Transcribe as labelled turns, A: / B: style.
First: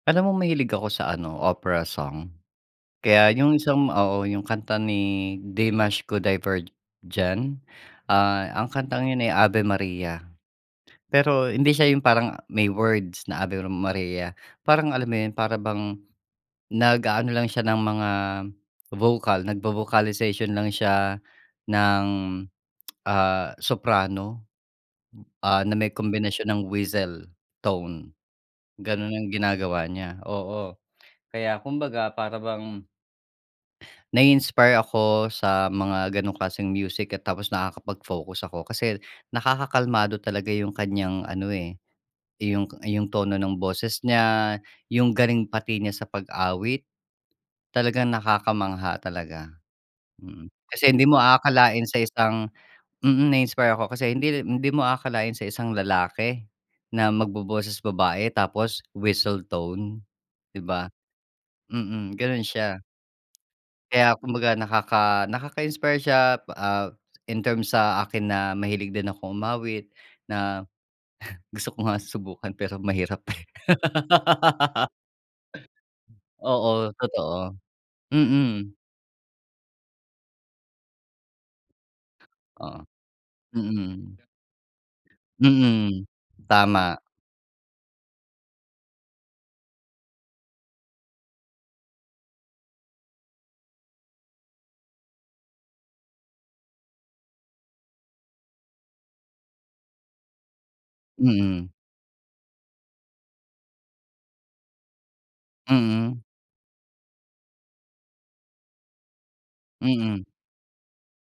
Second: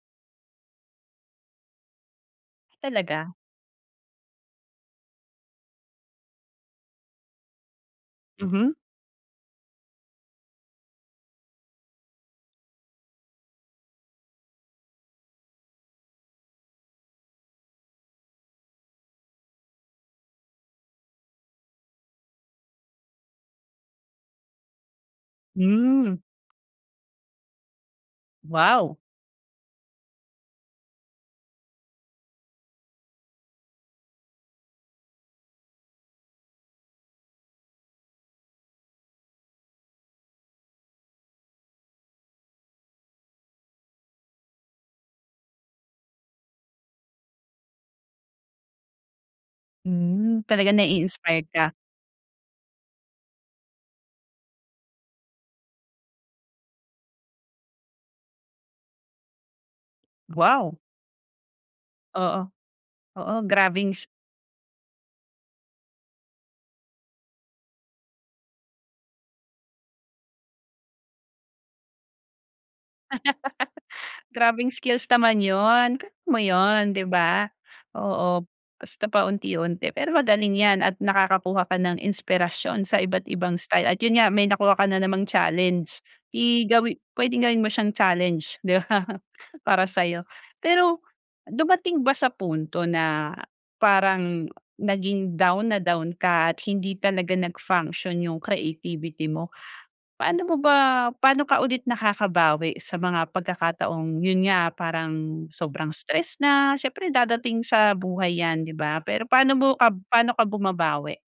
A: Alam mo, mahilig ako sa ano, opera song.
B: Talaga?
A: Kaya yung isang oo, yung kanta ni Dimash Qudaibergen. Ah, ang
B: Mhm.
A: kantang yun ay Ave Maria. Pero hindi siya yung parang may words na Ave Maria. Parang alam mo yun, para bang, nag-aano lang siya ng mga vocal, nagvo-vocalization lang siya ng, ah, soprano, ah, na may
B: Hmm.
A: kombinasyon ng whistle tone.
B: Wow!
A: Ganun ang ginagawa niya, oo. Kaya kumbaga para bang nai-inspire ako sa mga gano'ng klaseng music at tapos nakakapag-focus ako kasi nakakalmado talaga yung kaniyang ano, eh, yung yung tono ng boses niya, yung galing pati niya sa pag-awit. Talagang nakakamangha talaga,
B: Hmm.
A: mm.
B: Talaga,
A: Kasi hindi mo
B: nai-inspired ka?
A: aakalain sa isang mm, na-inspire ako kasi hindi rin hindi mo aakalain sa isang lalaki na magboboses babae tapos whistle tone, di
B: Wow!
A: ba? Mm,
B: Oo.
A: ganun siya.
B: Oo, grabeng s
A: Kaya kumbaga nakaka nakaka-inspire siya. Ah, in terms sa akin na mahilig din akong umawit, na gusto ko nga subukan pero mahirap, eh.
B: Grabeng skills naman 'yon. Kaya mo yun,
A: Oo,
B: di ba?
A: totoo.
B: Oo,
A: Mm.
B: basta paunti-unti. Pero magaling 'yan at nakakakuha ka ng inspirasyon
A: O,
B: sa iba't ibang style at yun
A: mm.
B: nga, may nakuha ka na namang challenge.
A: Mm.
B: I gawi
A: Tama.
B: puwedeng gawin mo siyang challenge, 'di ba para sa'yo. Pero dumating ba sa punto, na parang, naging down na down ka at hindi talaga nag-function yung creativity mo? Paano mo ba paano ka
A: Mm.
B: ulit nakakabawi sa mga pagkakataong yun nga, parang sobrang
A: Mm.
B: stress na, siyempre dadating sa buhay 'yan, di ba? Pero paano mo ka
A: Mm.
B: paano ka bumabawi?